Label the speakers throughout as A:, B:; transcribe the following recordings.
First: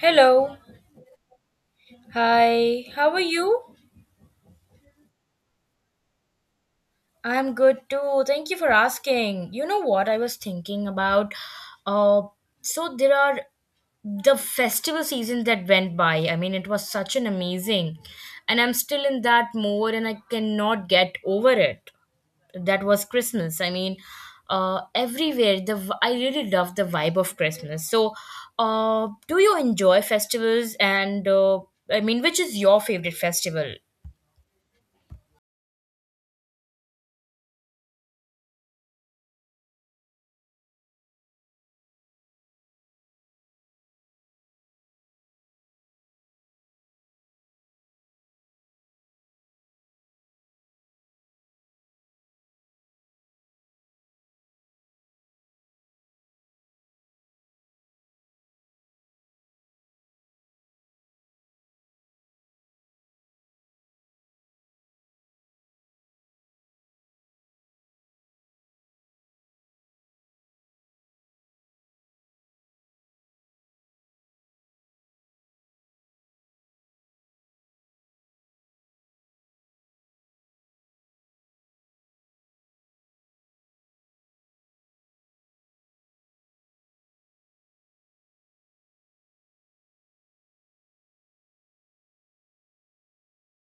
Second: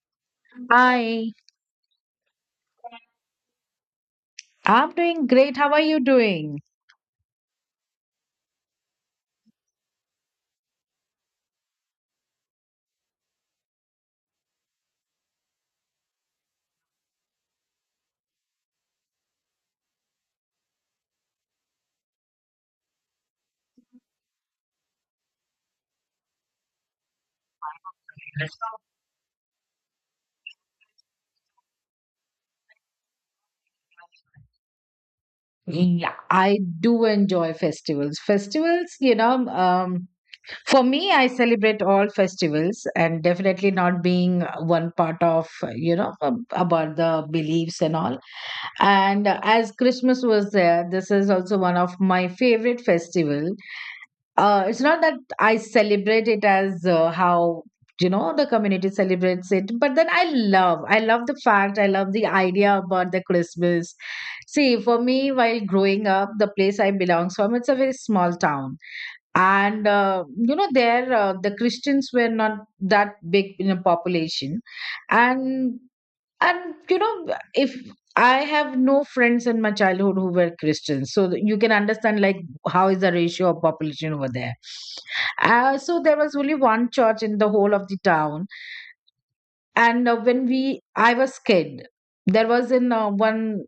A: Hello.
B: Hi,
A: Hi. How are you?
B: I'm doing great. How are you doing?
A: I'm good too. Thank you for asking. You know what I was thinking about? Uh, so there are the festival season that went by. I mean. It was such an amazing, and I'm still in that mood, and I cannot get over it. That was Christmas. I mean, everywhere I really love the vibe of Christmas. So, do you enjoy festivals? And I mean, which is your favorite festival?
B: Yeah, I do enjoy festivals. Festivals, you know, for me, I celebrate all festivals and definitely not being one part of, you know, about the beliefs and all. And As Christmas was there, this is also one of my favorite festival. It's not that I celebrate it as how you know the community celebrates it, but then I love the fact, I love the idea about the Christmas. See, for me, while growing up, the place I belong from, it's a very small town, and you know there the Christians were not that big in a population, and you know if I have no friends in my childhood who were Christians, so you can understand like how is the ratio of population over there. So there was only one church in the whole of the town. And When we I was kid, there was in one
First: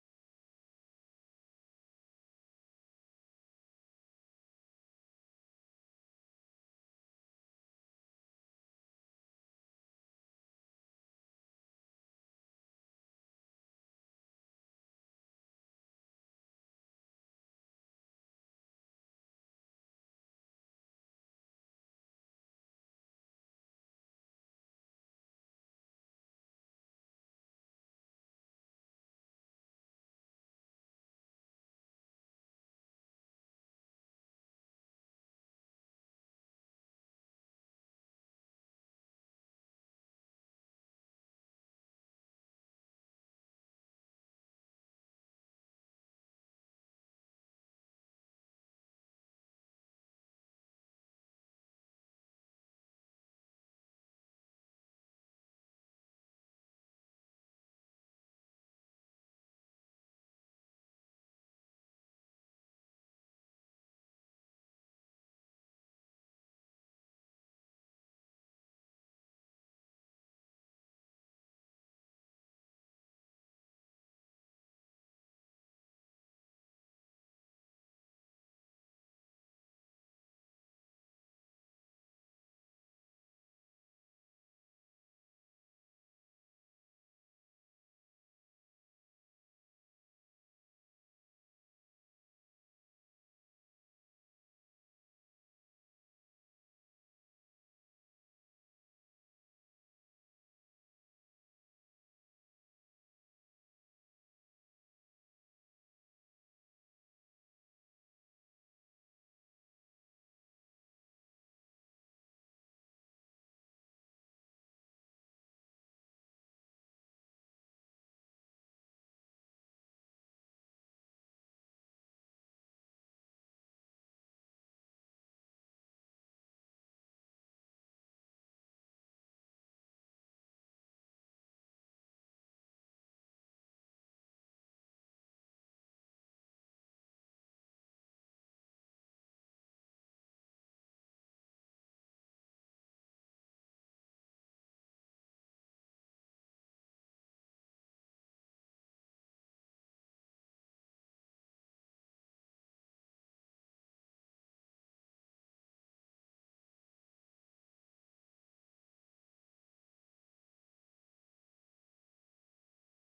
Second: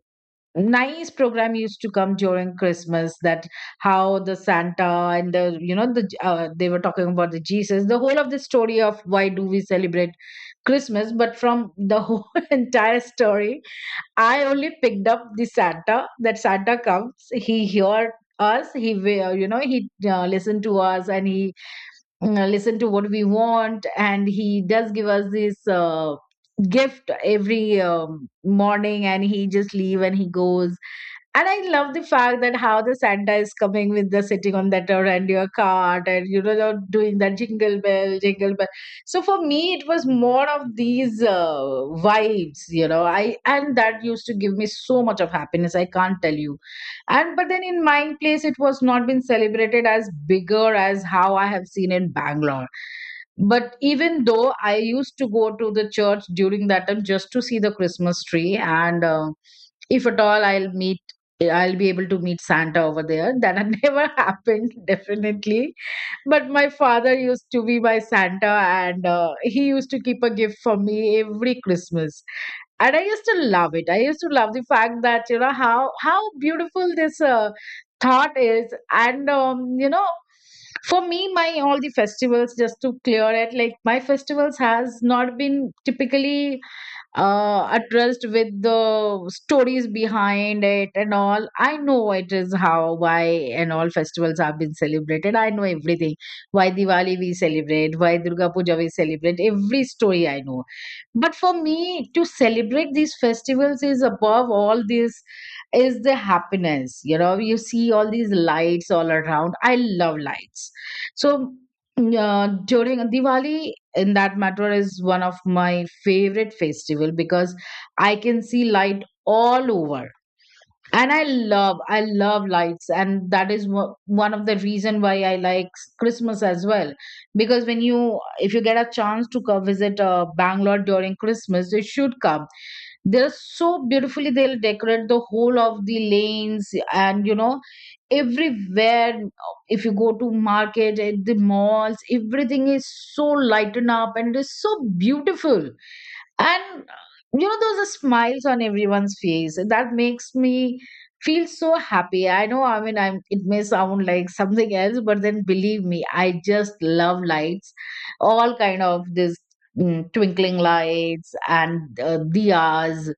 B: nice program used to come during Christmas, that how the Santa and they were talking about the Jesus, the whole of the story of why do we celebrate Christmas. But from the whole entire story, I only picked up the Santa. That Santa comes, he heard us, you know he listened to us, and he listened to what we want, and he does give us this gift every morning, and he just leave and he goes. And I love the fact that how the Santa is coming with the sitting on that reindeer cart, and you know they're doing that jingle bell, jingle bell. So for me, it was more of these vibes, you know. I and that used to give me so much of happiness. I can't tell you. And but then in my place, it was not been celebrated as bigger as how I have seen in Bangalore. But even though I used to go to the church during that time just to see the Christmas tree and. If at all I'll be able to meet Santa over there. That had never happened, definitely. But my father used to be my Santa, and he used to keep a gift for me every Christmas. And I used to love it. I used to love the fact that, you know, how beautiful this thought is. And, you know, for me, my all the festivals, just to clear it, like my festivals has not been typically addressed with the stories behind it and all. I know it is how, why, and all festivals have been celebrated. I know everything. Why Diwali we celebrate, why Durga Puja we celebrate. Every story I know, but for me to celebrate these festivals is above all this, is the happiness. You know, you see all these lights all around. I love lights. So during Diwali, in that matter, is one of my favorite festival because I can see light all over. And I love, I love lights, and that is one of the reason why I like Christmas as well. Because when you if you get a chance to come visit Bangalore during Christmas, you should come. They're so beautifully they'll decorate the whole of the lanes, and you know, everywhere, if you go to market, at the malls, everything is so lightened up, and it is so beautiful. And you know, those are smiles on everyone's face that makes me feel so happy. I know, I mean, I'm, it may sound like something else, but then believe me, I just love lights, all kind of this twinkling lights and diyas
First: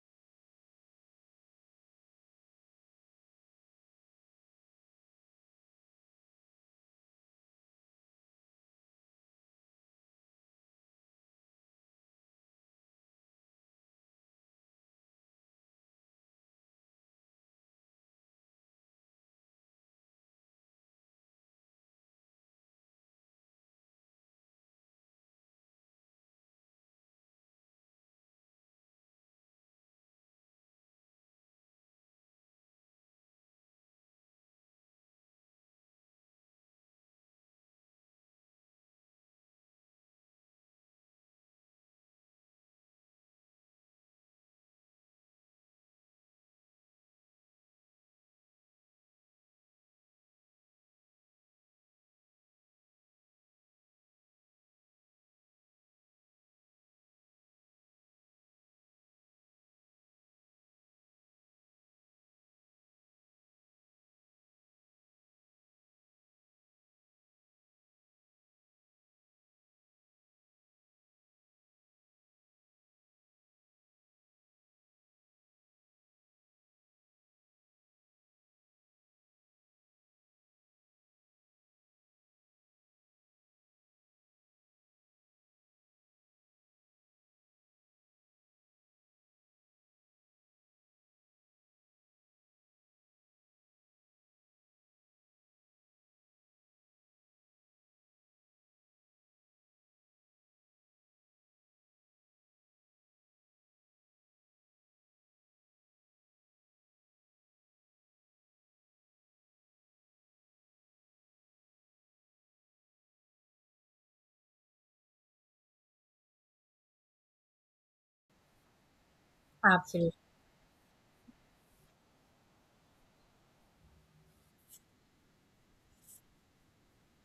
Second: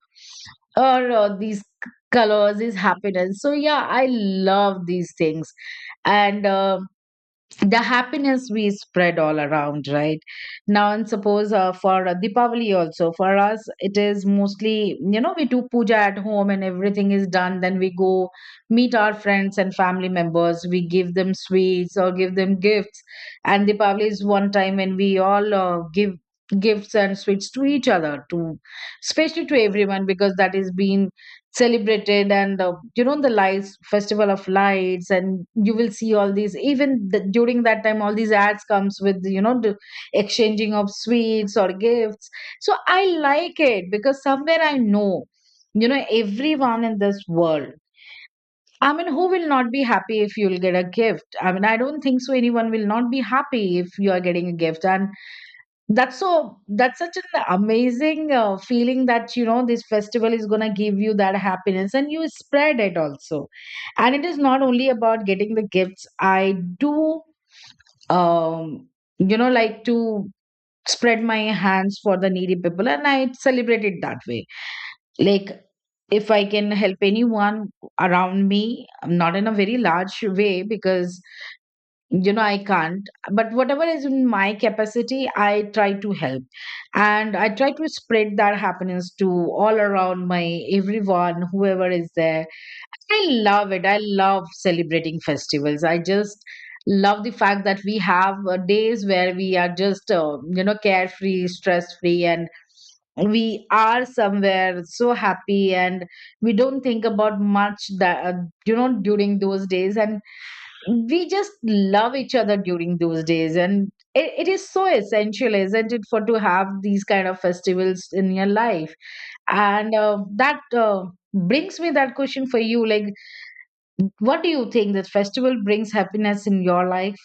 B: or these colors, this happiness. So yeah, I love these things. And The happiness we spread all around, right now. And suppose for Deepavali also, for us, it is mostly, you know, we do puja at home and everything is done, then we go meet our friends and family members, we give them sweets or give them gifts. And Deepavali is one time when we all give gifts and sweets to each other, to especially to everyone, because that is being celebrated. And You know, the lights, festival of lights, and you will see all these, even during that time, all these ads comes with you know the exchanging of sweets or gifts. So I like it, because somewhere I know, you know, everyone in this world, I mean, who will not be happy if you'll get a gift. I mean, I don't think so anyone will not be happy if you are getting a gift. And that's so, that's such an amazing feeling that you know this festival is going to give you that happiness and you spread it also. And it is not only about getting the gifts. I do, um, you know, like to spread my hands for the needy people, and I celebrate it that way. Like, if I can help anyone around me, not in a very large way, because you know I can't, but whatever is in my capacity, I try to help. And I try to spread that happiness to all around, my everyone whoever is there. I love it, I love celebrating festivals. I just love the fact that we have days where we are just you know carefree, stress free, and we are somewhere so happy, and we don't think about much, that you know, during those days, and we just love each other during those days. And it is so essential, isn't it, for to have these kind of festivals in your life. And
A: Absolutely.
B: that Brings me that question for you, like, what do you think, that festival brings happiness in your life?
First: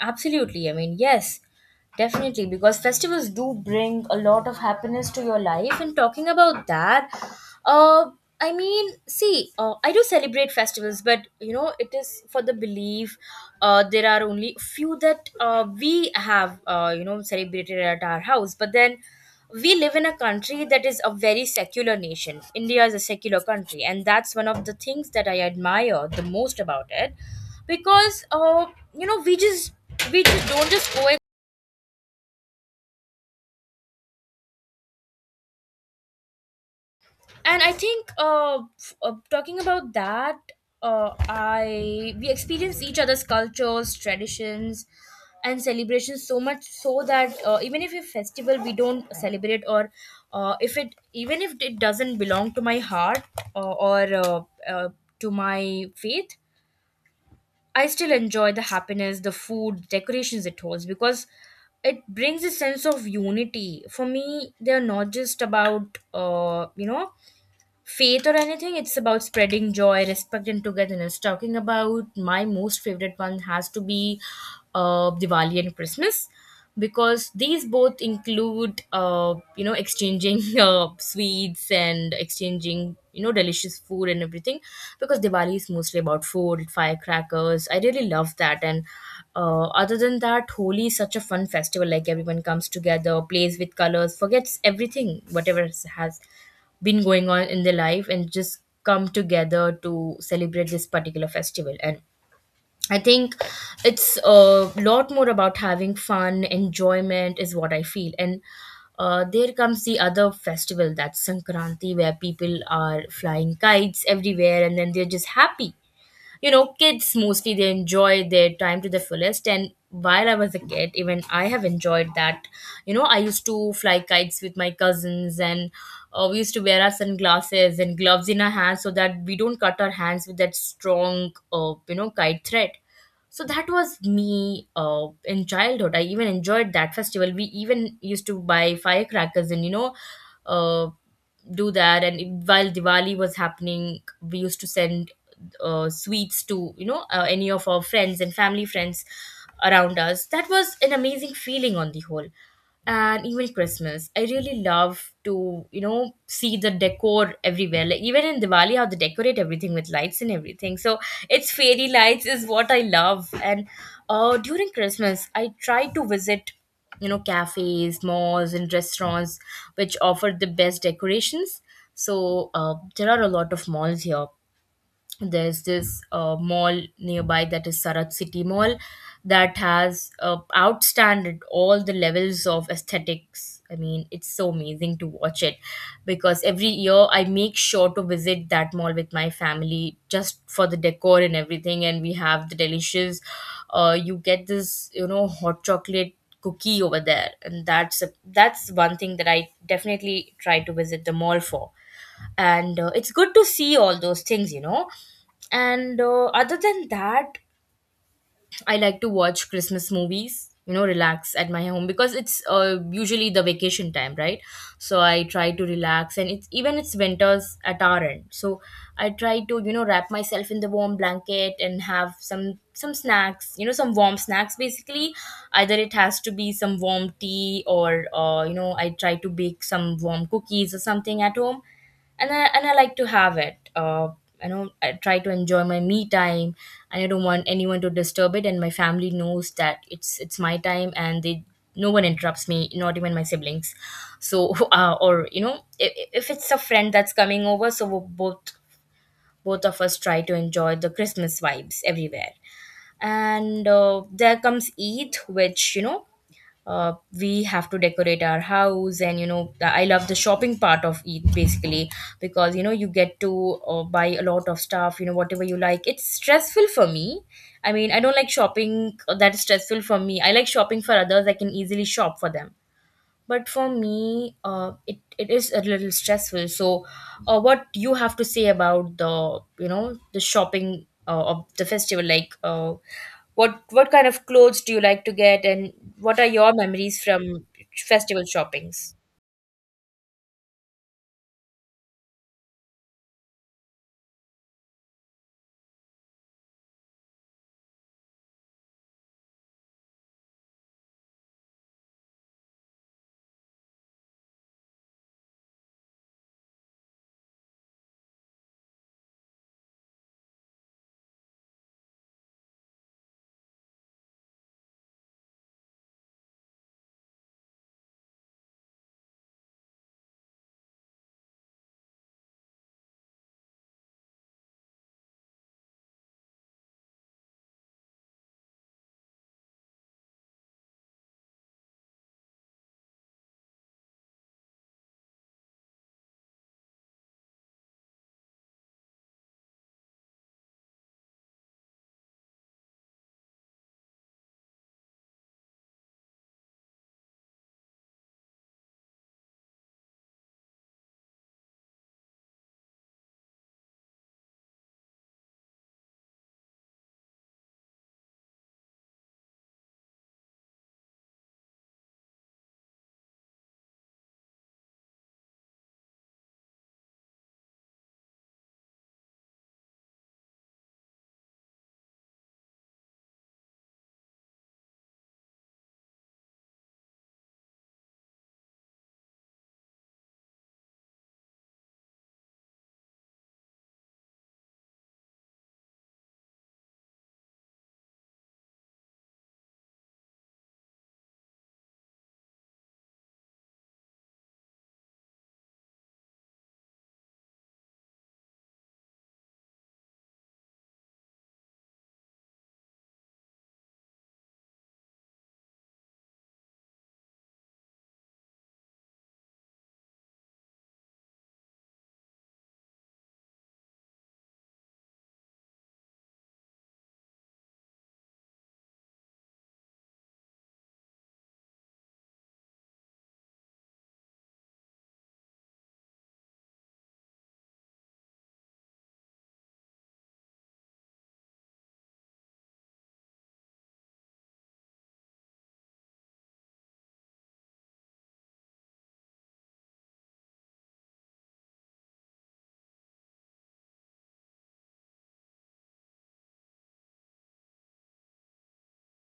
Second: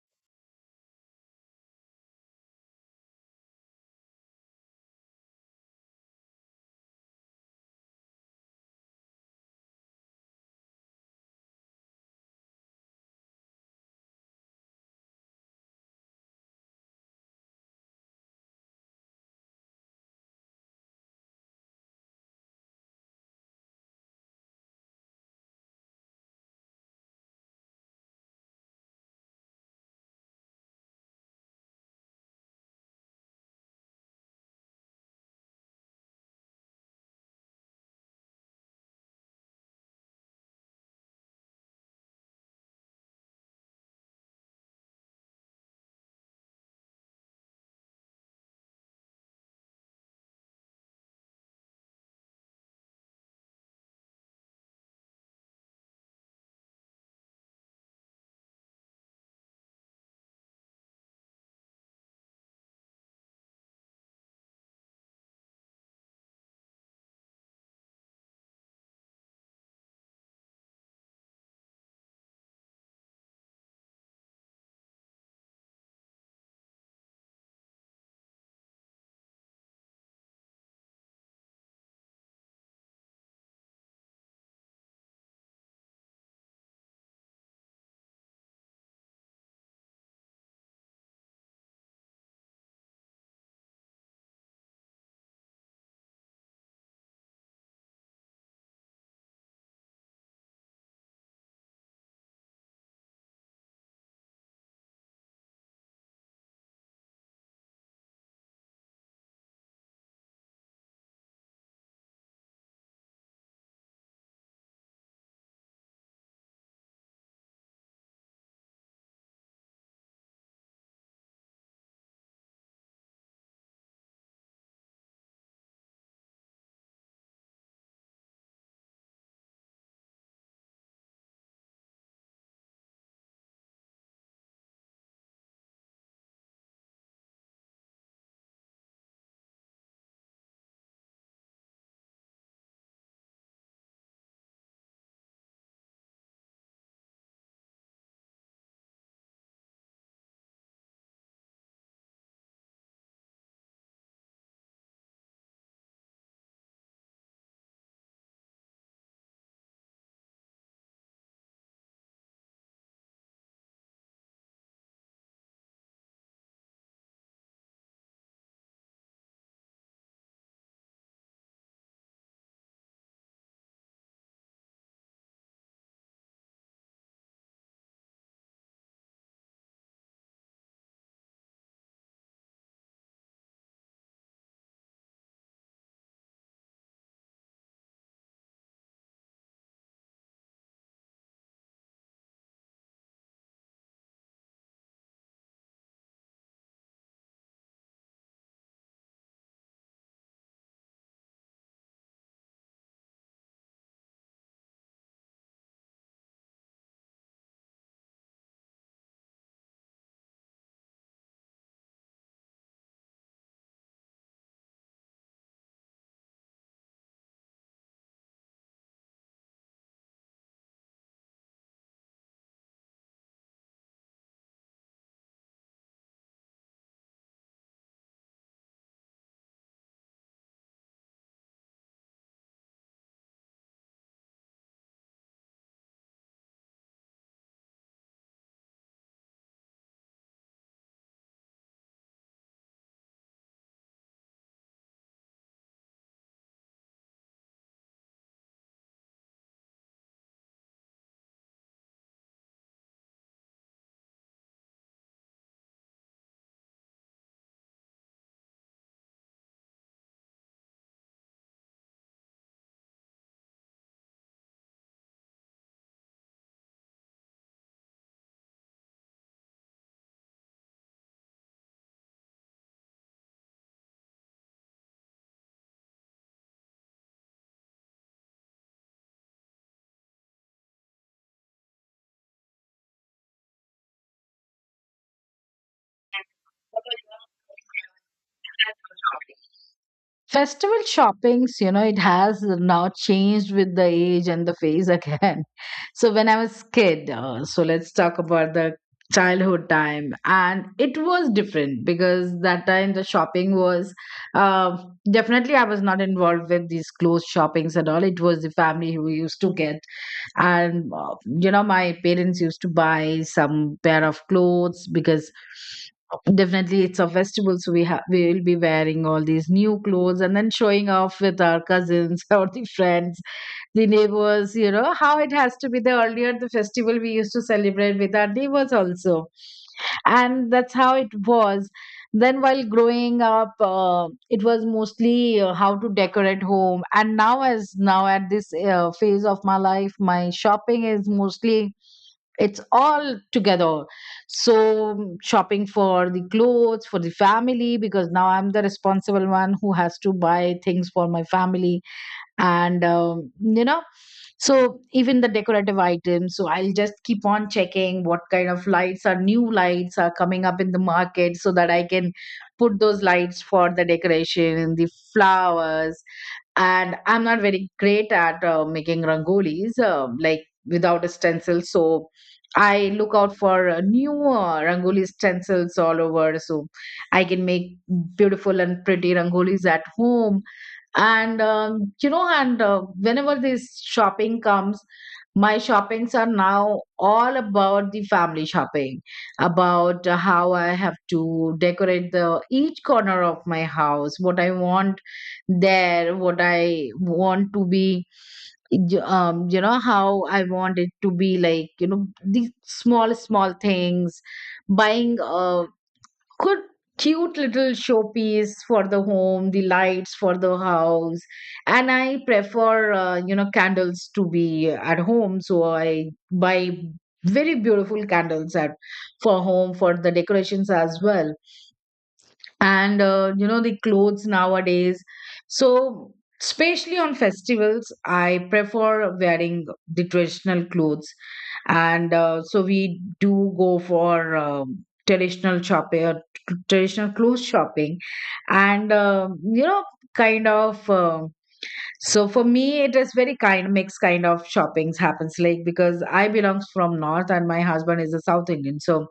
A: Absolutely. I mean, yes, definitely, because festivals do bring a lot of happiness to your life. And talking about that, uh, I mean, see, I do celebrate festivals, but you know, it is for the belief. There are only few that we have, you know, celebrated at our house. But then we live in a country that is a very secular nation. India is a secular country, and that's one of the things that I admire the most about it, because you know, we just don't just go. And I think talking about that, I we experience each other's cultures, traditions, and celebrations so much so that even if a festival we don't celebrate, or if it even if it doesn't belong to my heart or uh, to my faith, I still enjoy the happiness, the food, decorations it holds, because it brings a sense of unity for me. They are not just about you know, faith or anything. It's about spreading joy, respect, and togetherness. Talking about my most favorite one has to be Diwali and Christmas, because these both include you know, exchanging sweets and exchanging, you know, delicious food and everything, because Diwali is mostly about food, firecrackers. I really love that. And other than that, Holi is such a fun festival, like everyone comes together, plays with colors, forgets everything whatever has been going on in their life, and just come together to celebrate this particular festival. And I think it's a lot more about having fun, enjoyment is what I feel. And there comes the other festival, that's Sankranti, where people are flying kites everywhere, and then they're just happy. You know, kids mostly, they enjoy their time to the fullest, and while I was a kid, even I have enjoyed that. You know, I used to fly kites with my cousins. And we used to wear our sunglasses and gloves in our hands, so that we don't cut our hands with that strong, you know, kite thread. So that was me in childhood. I even enjoyed that festival. We even used to buy firecrackers, and you know, uh, do that. And while Diwali was happening, we used to send sweets to, you know, any of our friends and family friends around us. That was an amazing feeling on the whole. And even Christmas, I really love to, you know, see the decor everywhere, like even in Diwali, how they decorate everything with lights and everything. So it's fairy lights is what I love. And during Christmas, I try to visit, you know, cafes, malls, and restaurants which offer the best decorations. So there are a lot of malls here. There's this mall nearby that is Sarat City Mall, that has outstanded all the levels of aesthetics. I mean, it's so amazing to watch it, because every year I make sure to visit that mall with my family just for the decor and everything. And we have the delicious, you get this, you know, hot chocolate cookie over there, and that's one thing that I definitely try to visit the mall for. And it's good to see all those things, you know. And other than that, I like to watch Christmas movies, you know, relax at my home, because it's usually the vacation time, right? So I try to relax. And it's even, it's winters at our end, so I try to, you know, wrap myself in the warm blanket and have some snacks, you know, some warm snacks basically. Either it has to be some warm tea, or you know, I try to bake some warm cookies or something at home, and I like to have it. I try to enjoy my me time, and I don't want anyone to disturb it. And my family knows that it's my time, and they, no one interrupts me, not even my siblings. So, Or you know, if it's a friend that's coming over, so we'll both both of us try to enjoy the Christmas vibes everywhere. And there comes Eid, which you know, uh, we have to decorate our house, and you know I love the shopping part of it basically, because you know, you get to buy a lot of stuff, you know, whatever you like. It's stressful for me. I mean, I don't like shopping, that is stressful for me. I like shopping for others, I can easily shop for them. But for me, it is a little stressful. So what you have to say about the, you know, the shopping of the festival? Like what kind of clothes do you like to get, and what are your memories from festival shoppings?
B: Festival shoppings, you know, it has now changed with the age and the phase again. So when I was kid, so let's talk about the childhood time, and it was different because that time the shopping was uh, definitely I was not involved with these clothes shoppings at all. It was the family who used to get, and you know, my parents used to buy some pair of clothes because. Definitely, it's a festival, so we will be wearing all these new clothes and then showing off with our cousins or the friends, the neighbors, you know, how it has to be. The earlier, the festival we used to celebrate with our neighbors also. And that's how it was. Then, while growing up, it was mostly how to decorate home. And now, as now at this phase of my life, my shopping is mostly, it's all together. So shopping for the clothes for the family, because now I'm the responsible one who has to buy things for my family. And you know, so even the decorative items, so I'll just keep on checking what kind of lights are, new lights are coming up in the market, so that I can put those lights for the decoration, and the flowers. And I'm not very great at making rangolis, um, like without a stencil, so I look out for new rangoli stencils all over, so I can make beautiful and pretty rangolis at home. And you know, and whenever this shopping comes, my shoppings are now all about the family shopping, about how I have to decorate the each corner of my house, what I want there, what I want to be, you know, how I want it to be, like, you know, these small small things, buying good cute little showpiece for the home, the lights for the house. And I prefer you know candles to be at home, so I buy very beautiful candles at, for home, for the decorations as well. And You know, the clothes nowadays, so especially on festivals, I prefer wearing the traditional clothes. And So we do go for traditional shopping, traditional clothes shopping. And um, you know, kind of, um, so for me it is very kind mixed kind of shoppings happens, like because I belongs from north and my husband is a south Indian, so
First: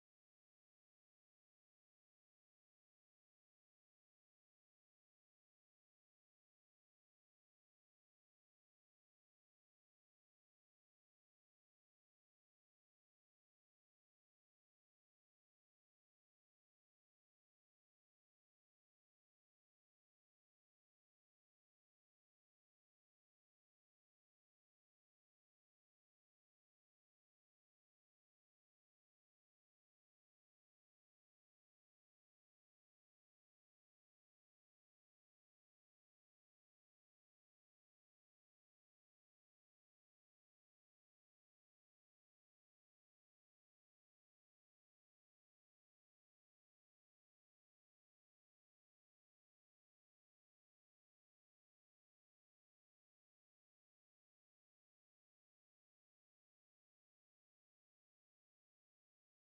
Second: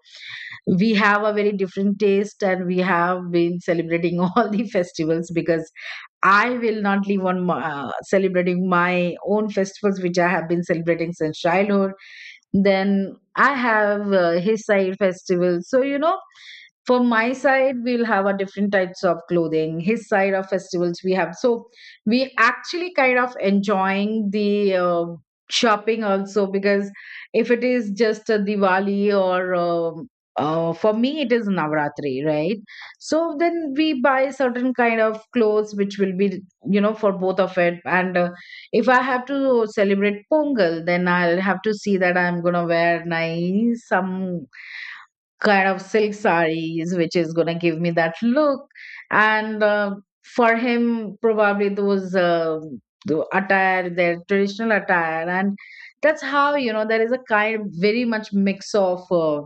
B: we have a very different taste, and we have been celebrating all the festivals. Because I will not leave on celebrating my own festivals which I have been celebrating since childhood, then I have his side festival. So you know, from my side, we'll have our different types of clothing. His side of festivals we have. So we actually kind of enjoying the shopping also, because if it is just a Diwali or for me, it is Navratri, right? So then we buy certain kind of clothes which will be, you know, for both of it. And If I have to celebrate Pongal, then I'll have to see that I'm gonna wear nice some kind of silk sarees, which is going to give me that look. And For him, probably those the attire, their traditional attire. And that's how, you know, there is a kind very much mix of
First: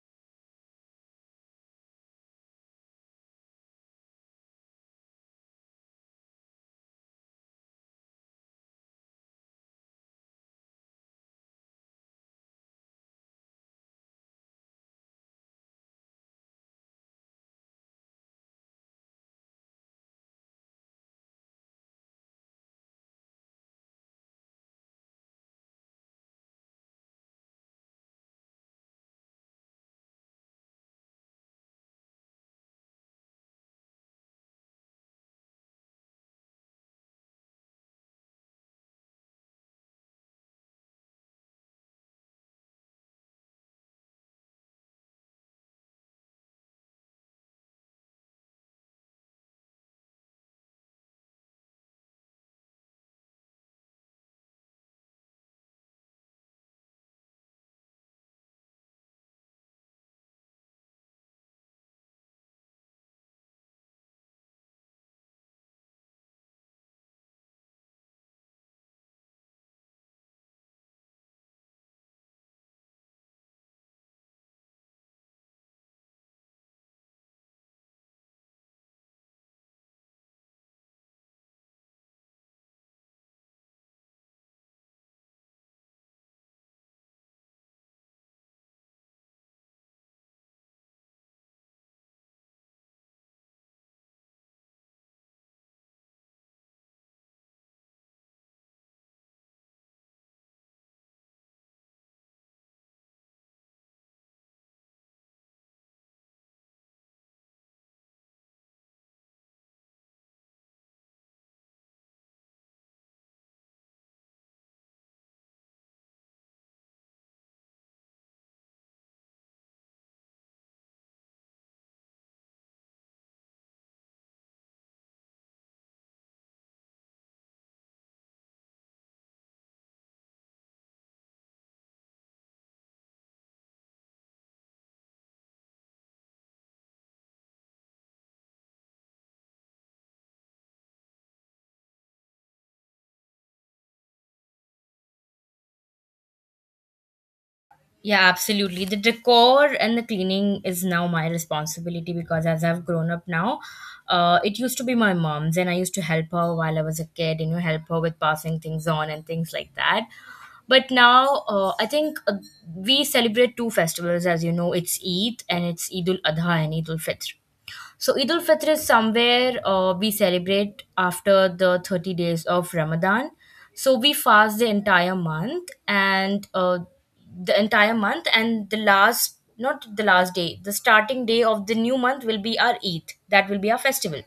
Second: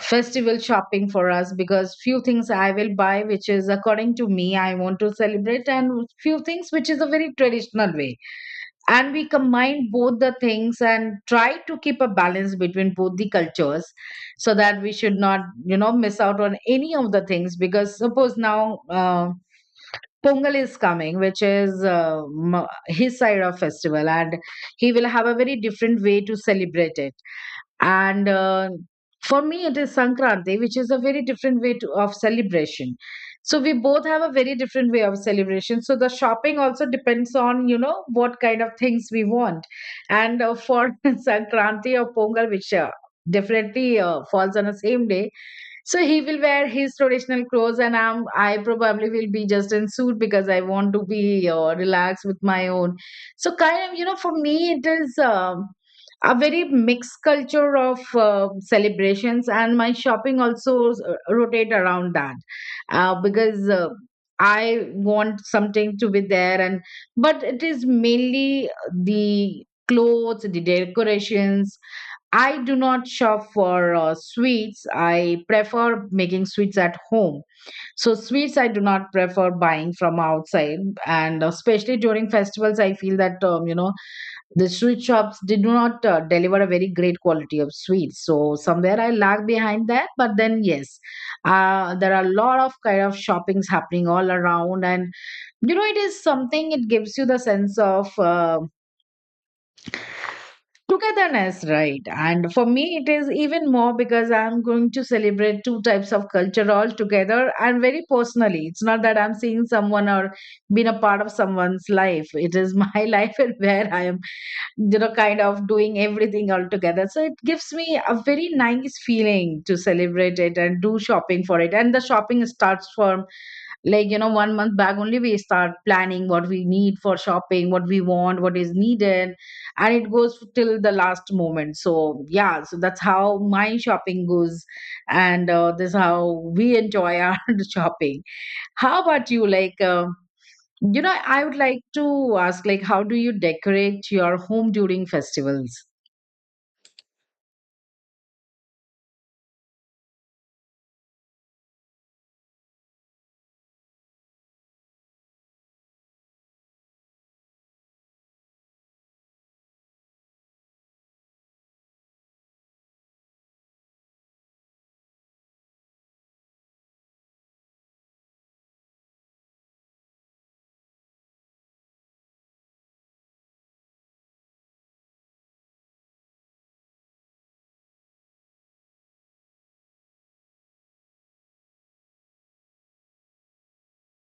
B: festival shopping for us, because few things I will buy, which is according to me, I want to celebrate, and few things which is a very traditional way, and we combine both the things and try to keep a balance between both the cultures, so that we should not, you know, miss out on any of the things. Because suppose now, Pongal is coming, which is his side of festival, and he will have a very different way to celebrate it. And For me, it is Sankranti, which is a very different way to, of celebration. So we both have a very different way of celebration, so the shopping also depends on, you know, what kind of things we want. And For Sankranti or Pongal, which definitely falls on the same day. So he will wear his traditional clothes, and I probably will be just in suit because I want to be relaxed with my own. So kind of, you know, for me, it is a very mixed culture of celebrations, and my shopping also rotate around that, because. I want something to be there, and but it is mainly the clothes, the decorations. I do not shop for sweets. I prefer making sweets at home. So, sweets I do not prefer buying from outside. And especially during festivals, I feel that, you know, the sweet shops did not deliver a very great quality of sweets. So, somewhere I lag behind that. But then, yes, there are a lot of kind of shoppings happening all around. And, you know, it is something, it gives you the sense of togetherness right. And for me, it is even more because I'm going to celebrate two types of culture all together and very personally. It's not that I'm seeing someone or being a part of someone's life. It is my life and where I am, you know, kind of doing everything all together. So it gives me a very nice feeling to celebrate it and do shopping for it. And the shopping starts from, like, you know, one month back only. We start planning what we need for shopping, what we want, what is needed, and it goes till the last moment. So yeah, so that's how my shopping goes. And This is how we enjoy our shopping. How about you? You know, I would like to ask, like, how do you decorate your home during festivals?
A: Yeah, absolutely. The decor and the cleaning is now my responsibility, because as I've grown up now, it used to be my mom's, and I used to help her while I was a kid, and you know, help her with passing things on and things like that. But now, I think we celebrate two festivals, as you know, it's Eid, and it's Eid ul Adha and Eid ul Fitr. So Eid al Fitr is somewhere we celebrate after the 30 days of Ramadan. So we fast the entire month, and the last, not the last day, the starting day of the new month will be our Eid, that will be our festival.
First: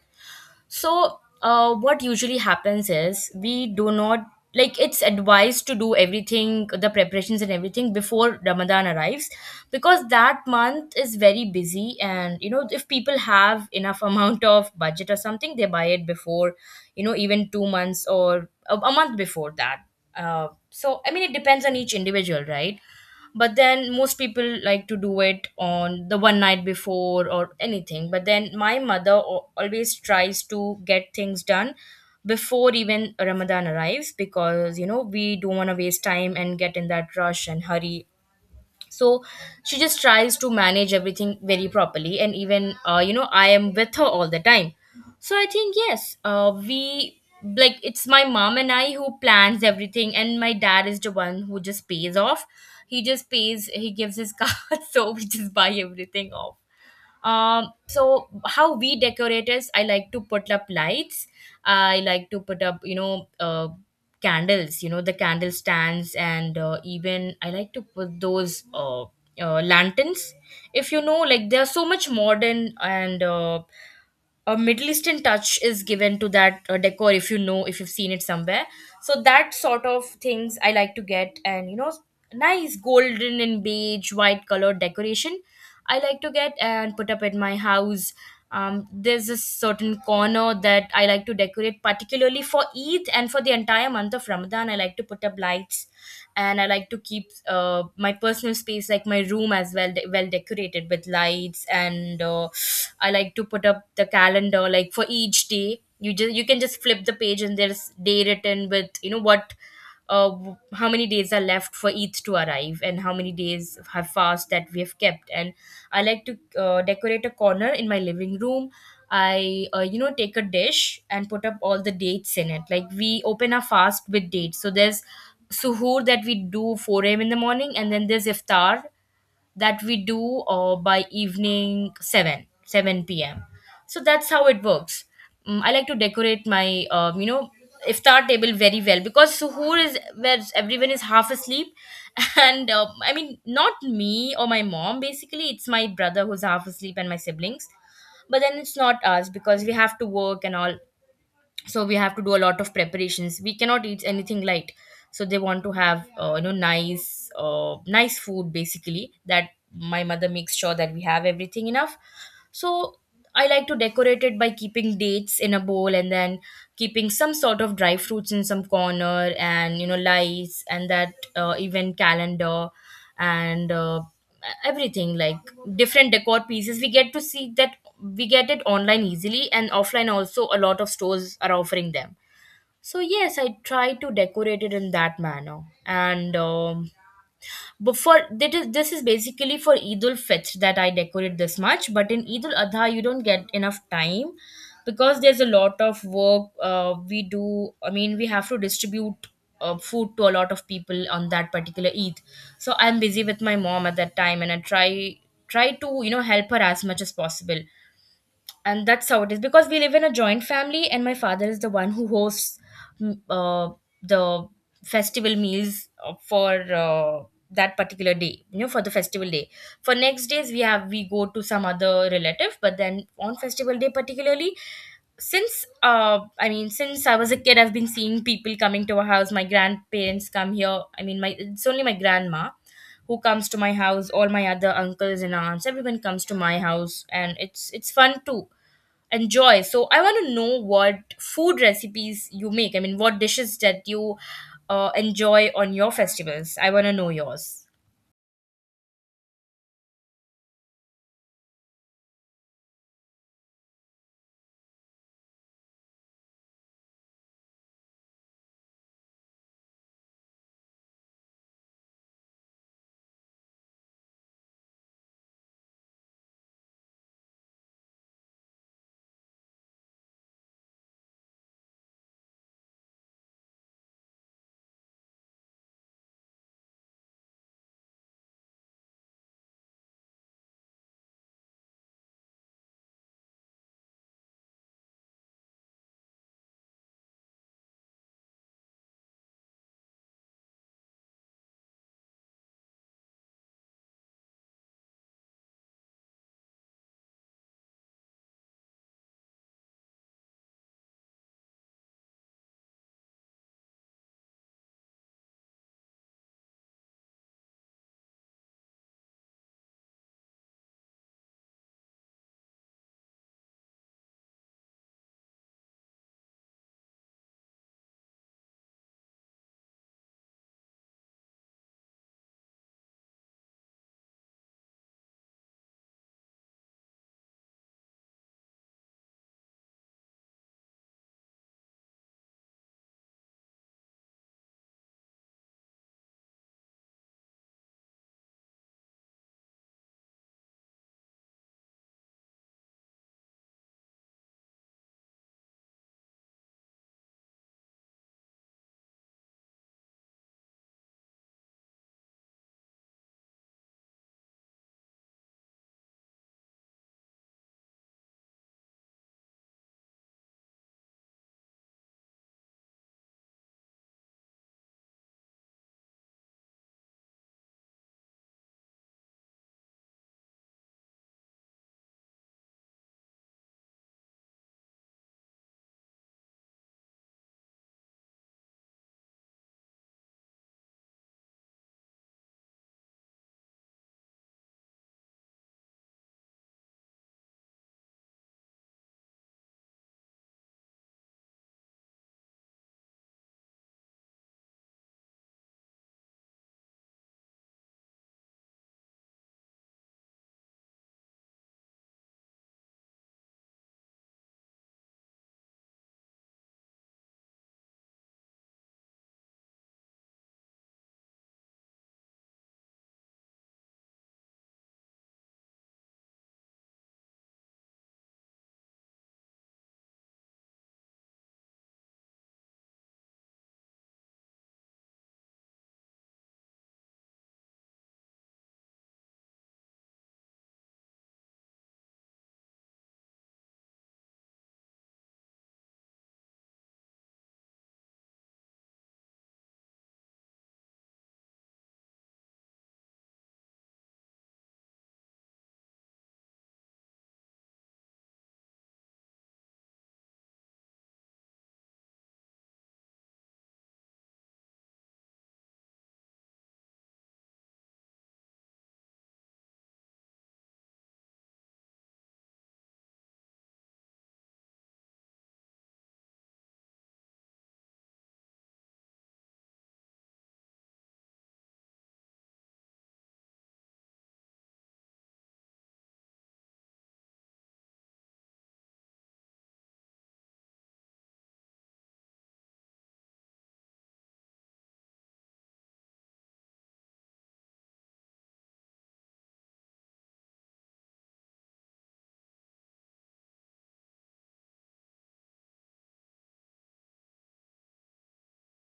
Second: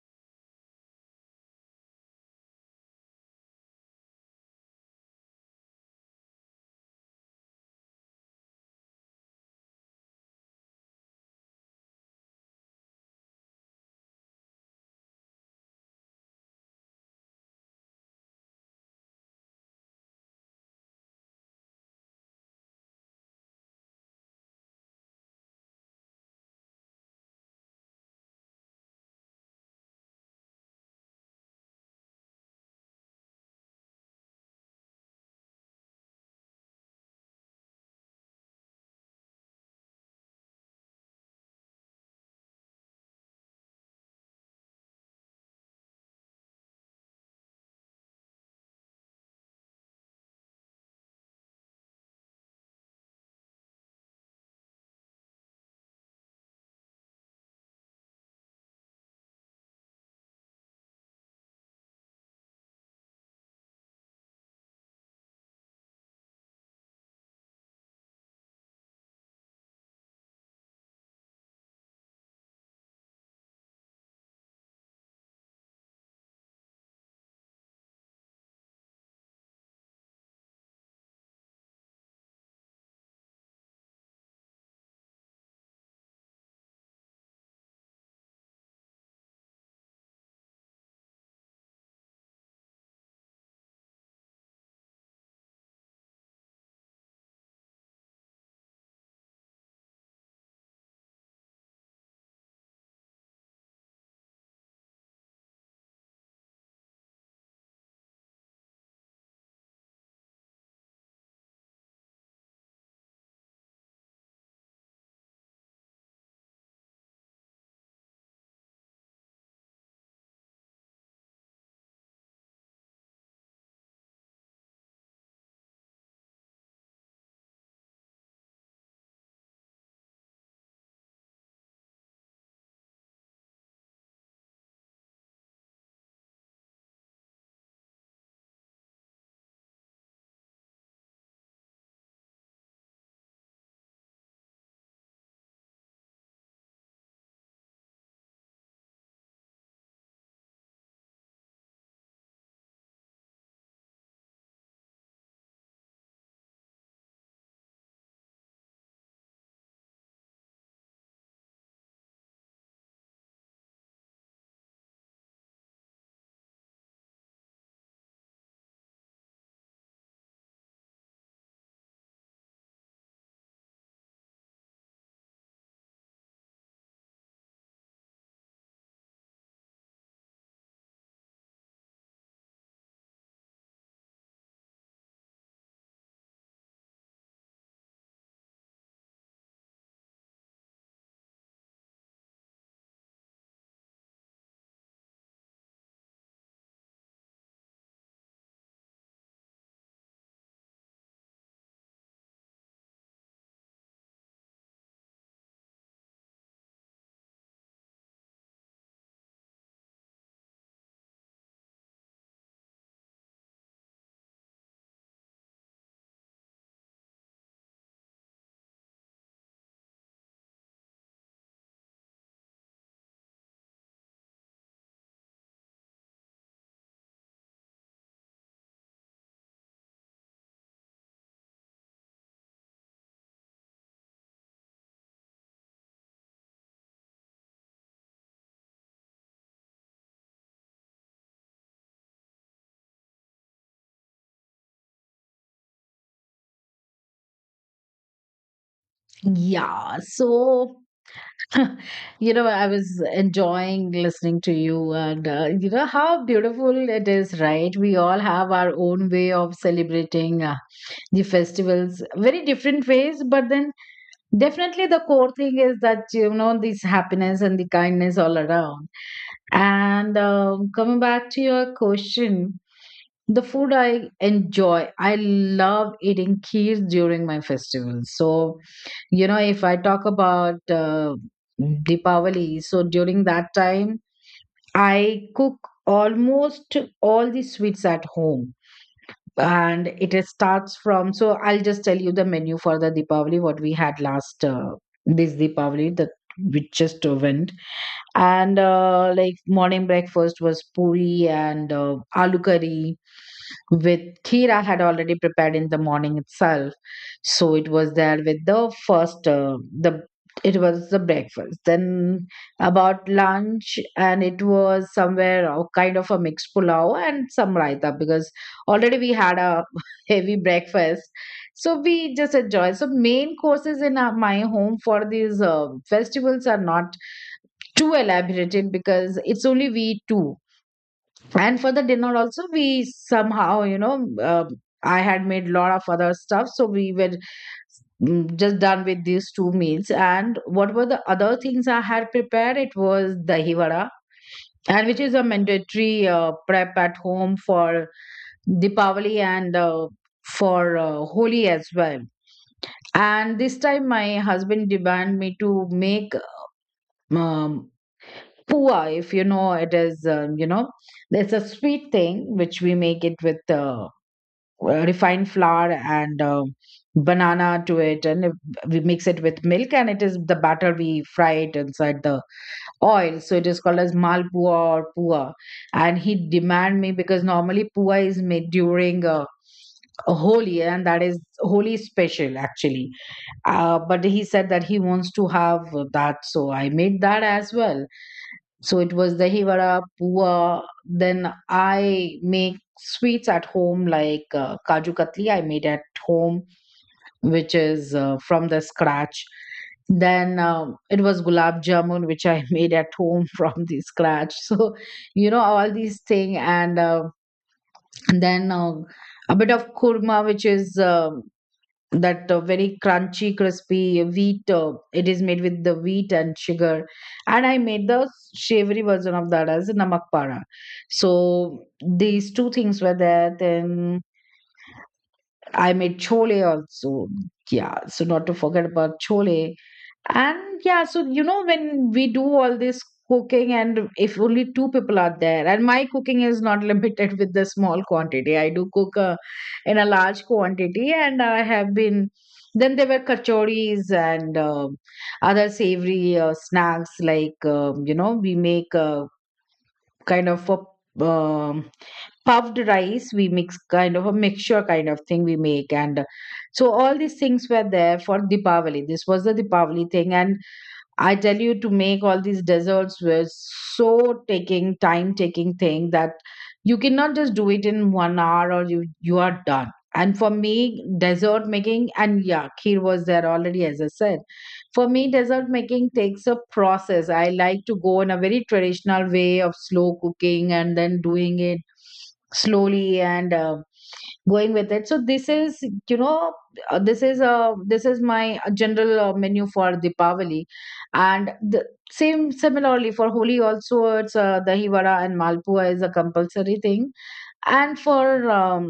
A: So, what usually happens is we do not, like, it's advised to do everything, the preparations and everything, before Ramadan arrives, because that month is very busy. And you know, if people have enough amount of budget or something, they buy it before, you know, even 2 months or a month before that. So, I mean, it depends on each individual, right? But then most people like to do it on the one night before or anything. But then my mother always tries to get things done before even Ramadan arrives, because you know, we don't want to waste time and get in that rush and hurry. So she just tries to manage everything very properly. And even, you know, I am with her all the time. So I think, yes, we like it's my mom and I who plans everything, and my dad is the one who just pays off. He just pays he gives his card, so we just buy everything off. Um, so how we decorate is, I like to put up lights, I like to put up, you know, candles, you know, the candle stands. And even I like to put those lanterns, if you know, like they are so much modern. And a Middle Eastern touch is given to that decor, if you know, if you've seen it somewhere. So that sort of things I like to get. And you know, nice golden and beige white colored decoration I like to get and put up at my house. Um, there's a certain corner that I like to decorate particularly for Eid, and for the entire month of Ramadan I like to put up lights. And I like to keep my personal space, like my room as well, well decorated with lights. And I like to put up the calendar, like for each day. You just, you can just flip the page, and there's day written with, you know, what how many days are left for Eid to arrive, and how many days have fast that we have kept. And I like to decorate a corner in my living room. I, you know, take a dish and put up all the dates in it. Like we open our fast with dates. So there's suhoor that we do 4 a.m. In the morning, and then there's iftar that we do by evening 7 p.m. So that's how it works. Mm, I like to decorate my iftar table very well, because suhoor is where everyone is half asleep. And not me or my mom, basically it's my brother who's half asleep, and my siblings. But then it's not us because we have to work and all, so we have to do a lot of preparations. We cannot eat anything light, so they want to have nice nice food basically, that my mother makes sure that we have everything enough. So I like to decorate it by keeping dates in a bowl, and then keeping some sort of dry fruits in some corner, and you know, lights and that event calendar, and everything, like different decor pieces we get to see. That we get it online easily, and offline also a lot of stores are offering them. So yes, I try to decorate it in that manner. And but for that is, this is basically for eid ul fitr that I decorate this much, but in eid ul adha you don't get enough time, because there's a lot of work we do. I mean, we have to distribute food to a lot of people on that particular eid. So I'm busy with my mom at that time, and I try, try to, you know, help her as much as possible. And that's how it is, because we live in a joint family and my father is the one who hosts mm, uh, the festival meals, for that particular day, you know, for the festival day. For next days we have, we go to some other relative, but then on festival day particularly, since since I was a kid, I've been seeing people coming to our house. My grandparents come here, I mean my, it's only my grandma who comes to my house. All my other uncles and aunts, everyone comes to my house, and it's fun too, enjoy. So I want to know what food recipes you make. I mean, what dishes that you enjoy on your festivals. I want to know yours.
B: Yeah, so you know, I was enjoying listening to you, and you know how beautiful it is, right? We all have our own way of celebrating the festivals, very different ways, but then definitely the core thing is that, you know, this happiness and the kindness all around. And Coming back to your question, the food I enjoy, I love eating kheer during my festivals. So, you know, if I talk about Deepavali, so during that time, I cook almost all the sweets at home. And starts from, so I'll just tell you the menu for the Deepavali, what we had last, this Deepavali that we just went. And Like morning breakfast was puri and aloo curry with kira had already prepared in the morning itself. So it was there with the first the it was the breakfast. Then about lunch, and it was somewhere a kind of a mixed pulao and some raita, because already we had a heavy breakfast. So we just enjoy. So main courses in my home for these festivals are not too elaborated because it's only we two. And for the dinner also, we somehow, you know, I had made lot of other stuff, so we were just done with these two meals. And what were the other things I had prepared, it was dahi vada, and which is a mandatory prep at home for Deepavali and for Holi as well. And this time, my husband demanded me to make um, pua. If you know, it is you know, it's a sweet thing which we make it with refined flour and banana to it, and we mix it with milk, and it is the batter, we fry it inside the oil, so it is called as malpua or pua. And he demand me because normally pua is made during a Holi, and that is Holi special actually. But he said that he wants to have that, so I made that as well. So it was dahi vada, puwa. Then I make sweets at home like kaju katli. I made at home, which is from the scratch. Then it was gulab jamun, which I made at home from the scratch. So you know all these things, and then a bit of kurma, which is that very crunchy crispy wheat, it is made with the wheat and sugar. And I made the savory version of that as namak para. So these two things were there. Then I made chole also. Yeah, so not to forget about chole. And yeah, so you know, when we do all this cooking, and if only two people are there, and my cooking is not limited with the small quantity, I do cook in a large quantity, and I have been. Then there were kachoris and other savory snacks, like you know, we make a kind of a puffed rice, we mix kind of a mixture kind of thing we make. And so all these things were there for Deepavali. This was the Deepavali thing. And I tell you, to make all these desserts was so taking time, taking thing that you cannot just do it in one hour or you are done. And for me, dessert making, and yeah, kheer was there already, as I said. For me, dessert making takes a process. I like to go in a very traditional way of slow cooking and then doing it slowly, and going with it. So this is, you know, this is my general menu for Deepavali. And the same, similarly for Holi also, it's dahi vada and malpua is a compulsory thing. And for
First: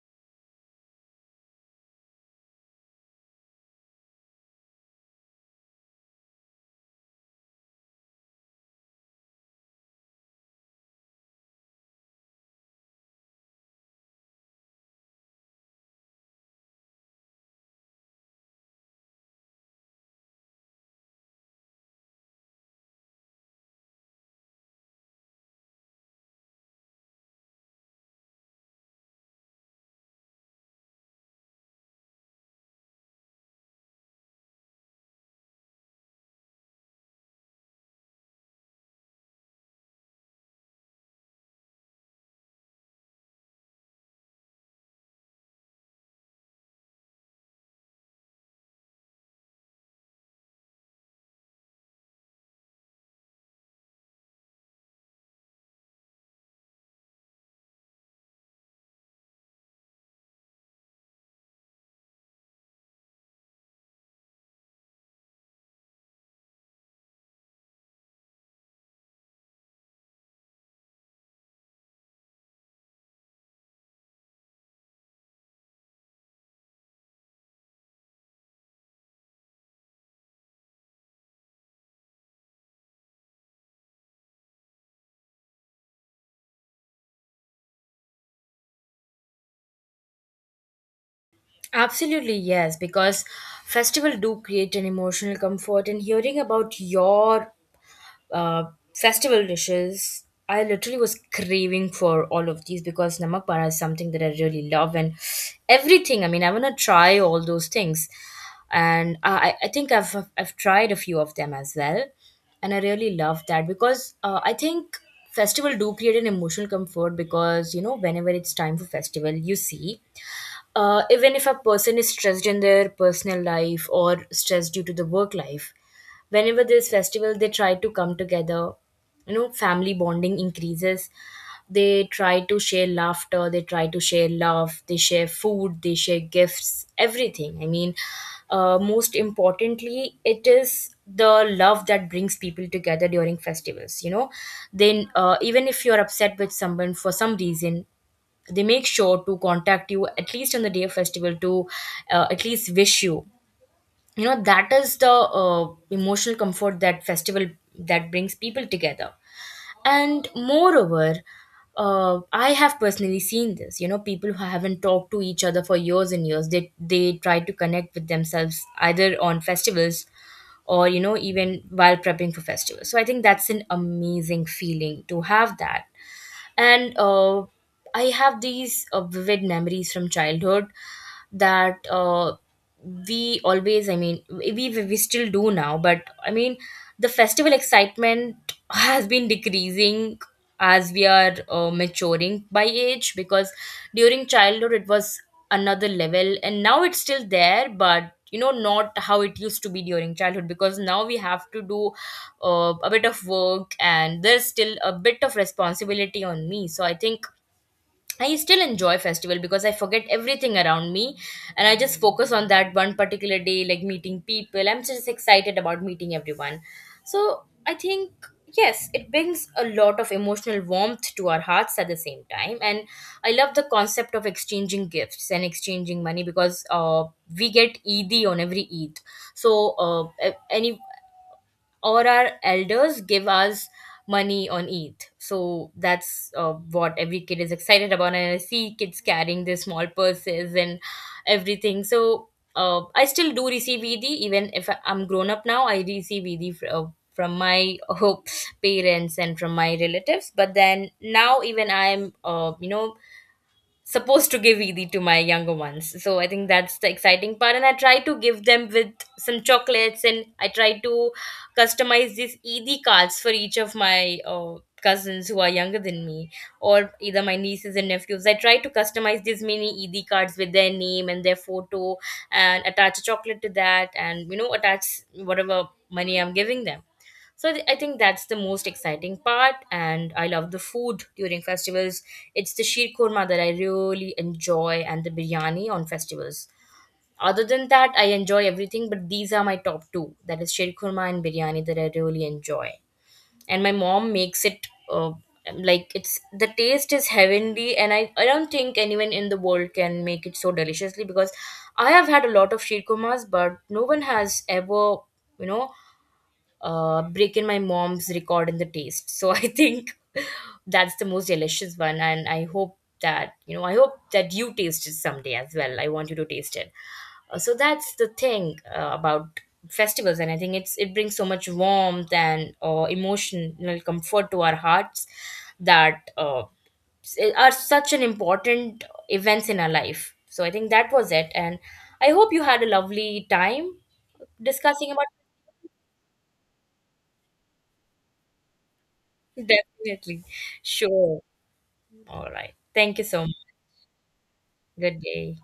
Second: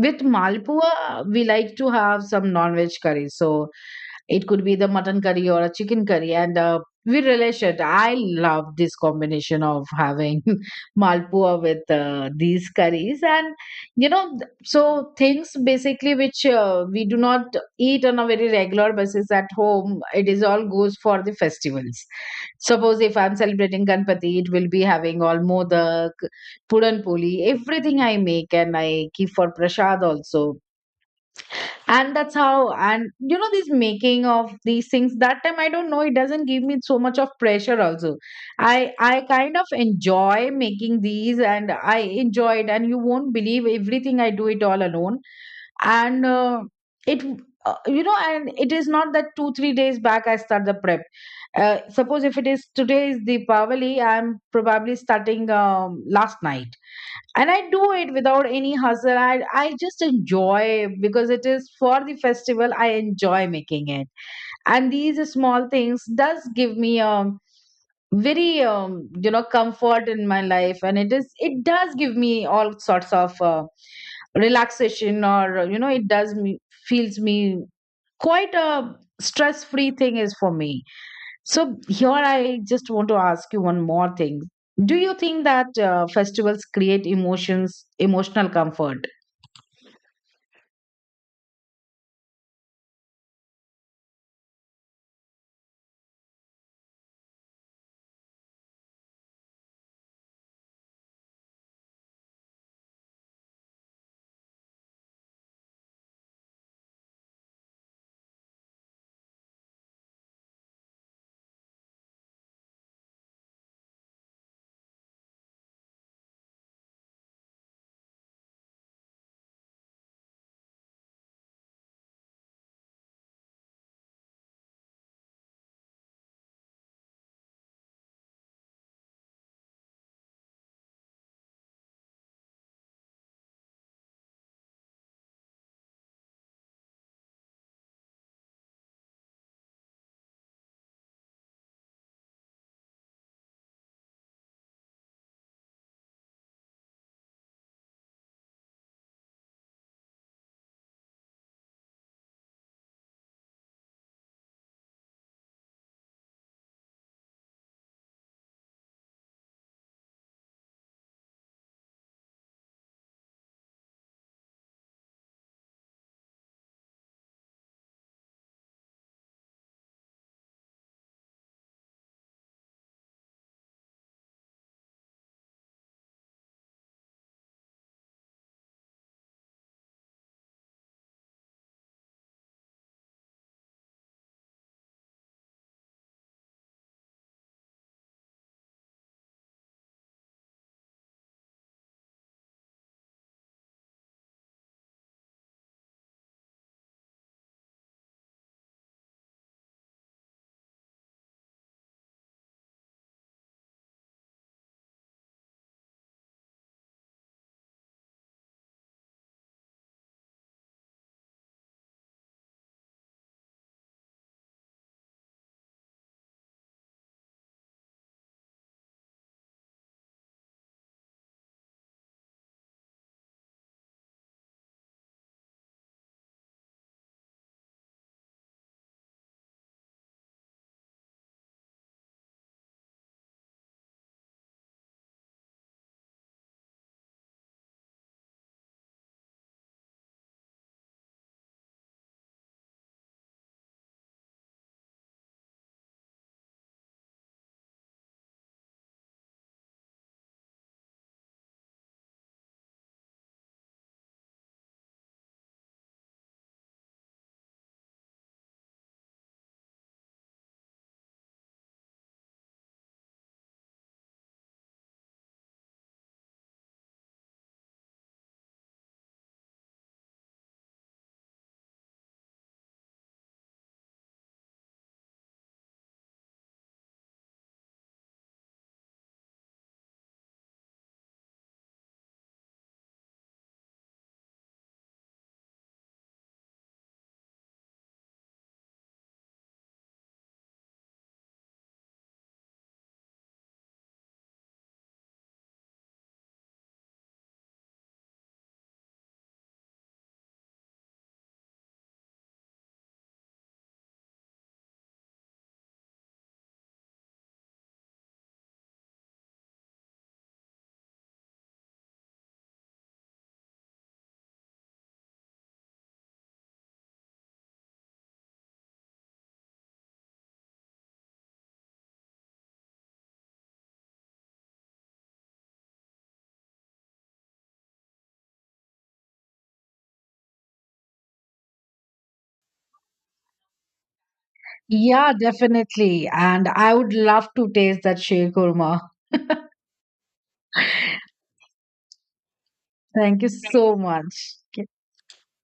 B: with malpua, we like to have some non veg curry. So it could be the mutton curry or a chicken curry, and we relish it. I love this combination of having malpua with these curries. And you know, so things basically which we do not eat on a very regular basis at home, it is all goes for the festivals. Suppose if I'm celebrating Ganpati, it will be having all modak, puran poli, everything I make, and I keep for prasad also. And that's how, and you know, this making of these things, that time I don't know, it doesn't give me so much of pressure also. I kind of enjoy making these, and I enjoy it, and you won't believe, everything I do it all alone. And it You know, and it is not that two three days back I start the prep. Suppose if it is today is the Deepavali, I'm probably starting last night. And I do it without any hustle. I just enjoy because it is for the festival, I enjoy making it. And these small things does give me very you know, comfort in my life. And it is, it does give me all sorts of relaxation, or you know, it does me feels me quite a stress free thing, is for me. So here I just want to ask you one more thing. Do you think that festivals create emotions, emotional comfort?
A: Absolutely, yes, because festival do create an emotional comfort, and hearing about your uh, festival dishes, I literally was craving for all of these, because namak para is something that I really love, and everything. I mean, I want to try all those things, and I think I've tried a few of them as well, and I really love that, because I think festival do create an emotional comfort, because you know, whenever it's time for festival, you see even if a person is stressed in their personal life, or stressed due to the work life, whenever there's festival, they try to come together. You know, family bonding increases. They try to share laughter, they try to share love, they share food, they share gifts, everything. I mean, most importantly, it is the love that brings people together during festivals, you know. Then even if you're upset with someone for some reason, they make sure to contact you at least on the day of festival to, at least wish you, you know. That is the emotional comfort that festival, that brings people together. And moreover, I have personally seen this, you know, people who haven't talked to each other for years and years, they try to connect with themselves either on festivals, or you know, even while prepping for festivals. So I think that's an amazing feeling to have that. And I have these vivid memories from childhood, that we always, I mean we still do now, but I mean the festival excitement has been decreasing as we are maturing by age. Because during childhood it was another level, and now it's still there, but you know, not how it used to be during childhood, because now we have to do a bit of work, and there's still a bit of responsibility on me. So I think I still enjoy festival because I forget everything around me, and I just focus on that one particular day, like meeting people. I'm just excited about meeting everyone. So I think, yes, it brings a lot of emotional warmth to our hearts at the same time. And I love the concept of exchanging gifts and exchanging money, because we get Eid on every Eid. So any or our elders give us money on ETH. So that's what every kid is excited about. And I see kids carrying their small purses and everything. So I still do receive ED, even if I'm grown up now, I receive ED from my parents and from my relatives. But then now, even I'm, supposed to give Eid to my younger ones. So I think that's the exciting part. And I try to give them with some chocolates, and I try to customize these Eid cards for each of my cousins who are younger than me, or either my nieces and nephews. I try to customize these mini Eid cards with their name and their photo, and attach a chocolate to that, and you know, attach whatever money I'm giving them. So I think that's the most exciting part, and I love the food during festivals. It's the sheer korma that I really enjoy, and the biryani on festivals. Other than that, I enjoy everything, but these are my top two. That is sheer korma and biryani that I really enjoy. And my mom makes it like, it's, the taste is heavenly, and I don't think anyone in the world can make it so deliciously, because I have had a lot of sheer kormas, but no one has ever, you know, break in my mom's record in the taste. So I think that's the most delicious one, and I hope that, you know, I hope that you taste it someday as well. I want you to taste it. So that's the thing about festivals, and I think it's, it brings so much warmth and emotional comfort to our hearts, that are such an important events in our life. So I think that was it, and I hope you had a lovely time discussing about.
B: Yeah, definitely. And I would love to taste that sheer kurma.
A: Definitely. Sure. All right. Thank you so
B: Thank you
A: much.
B: so much.
A: Good day.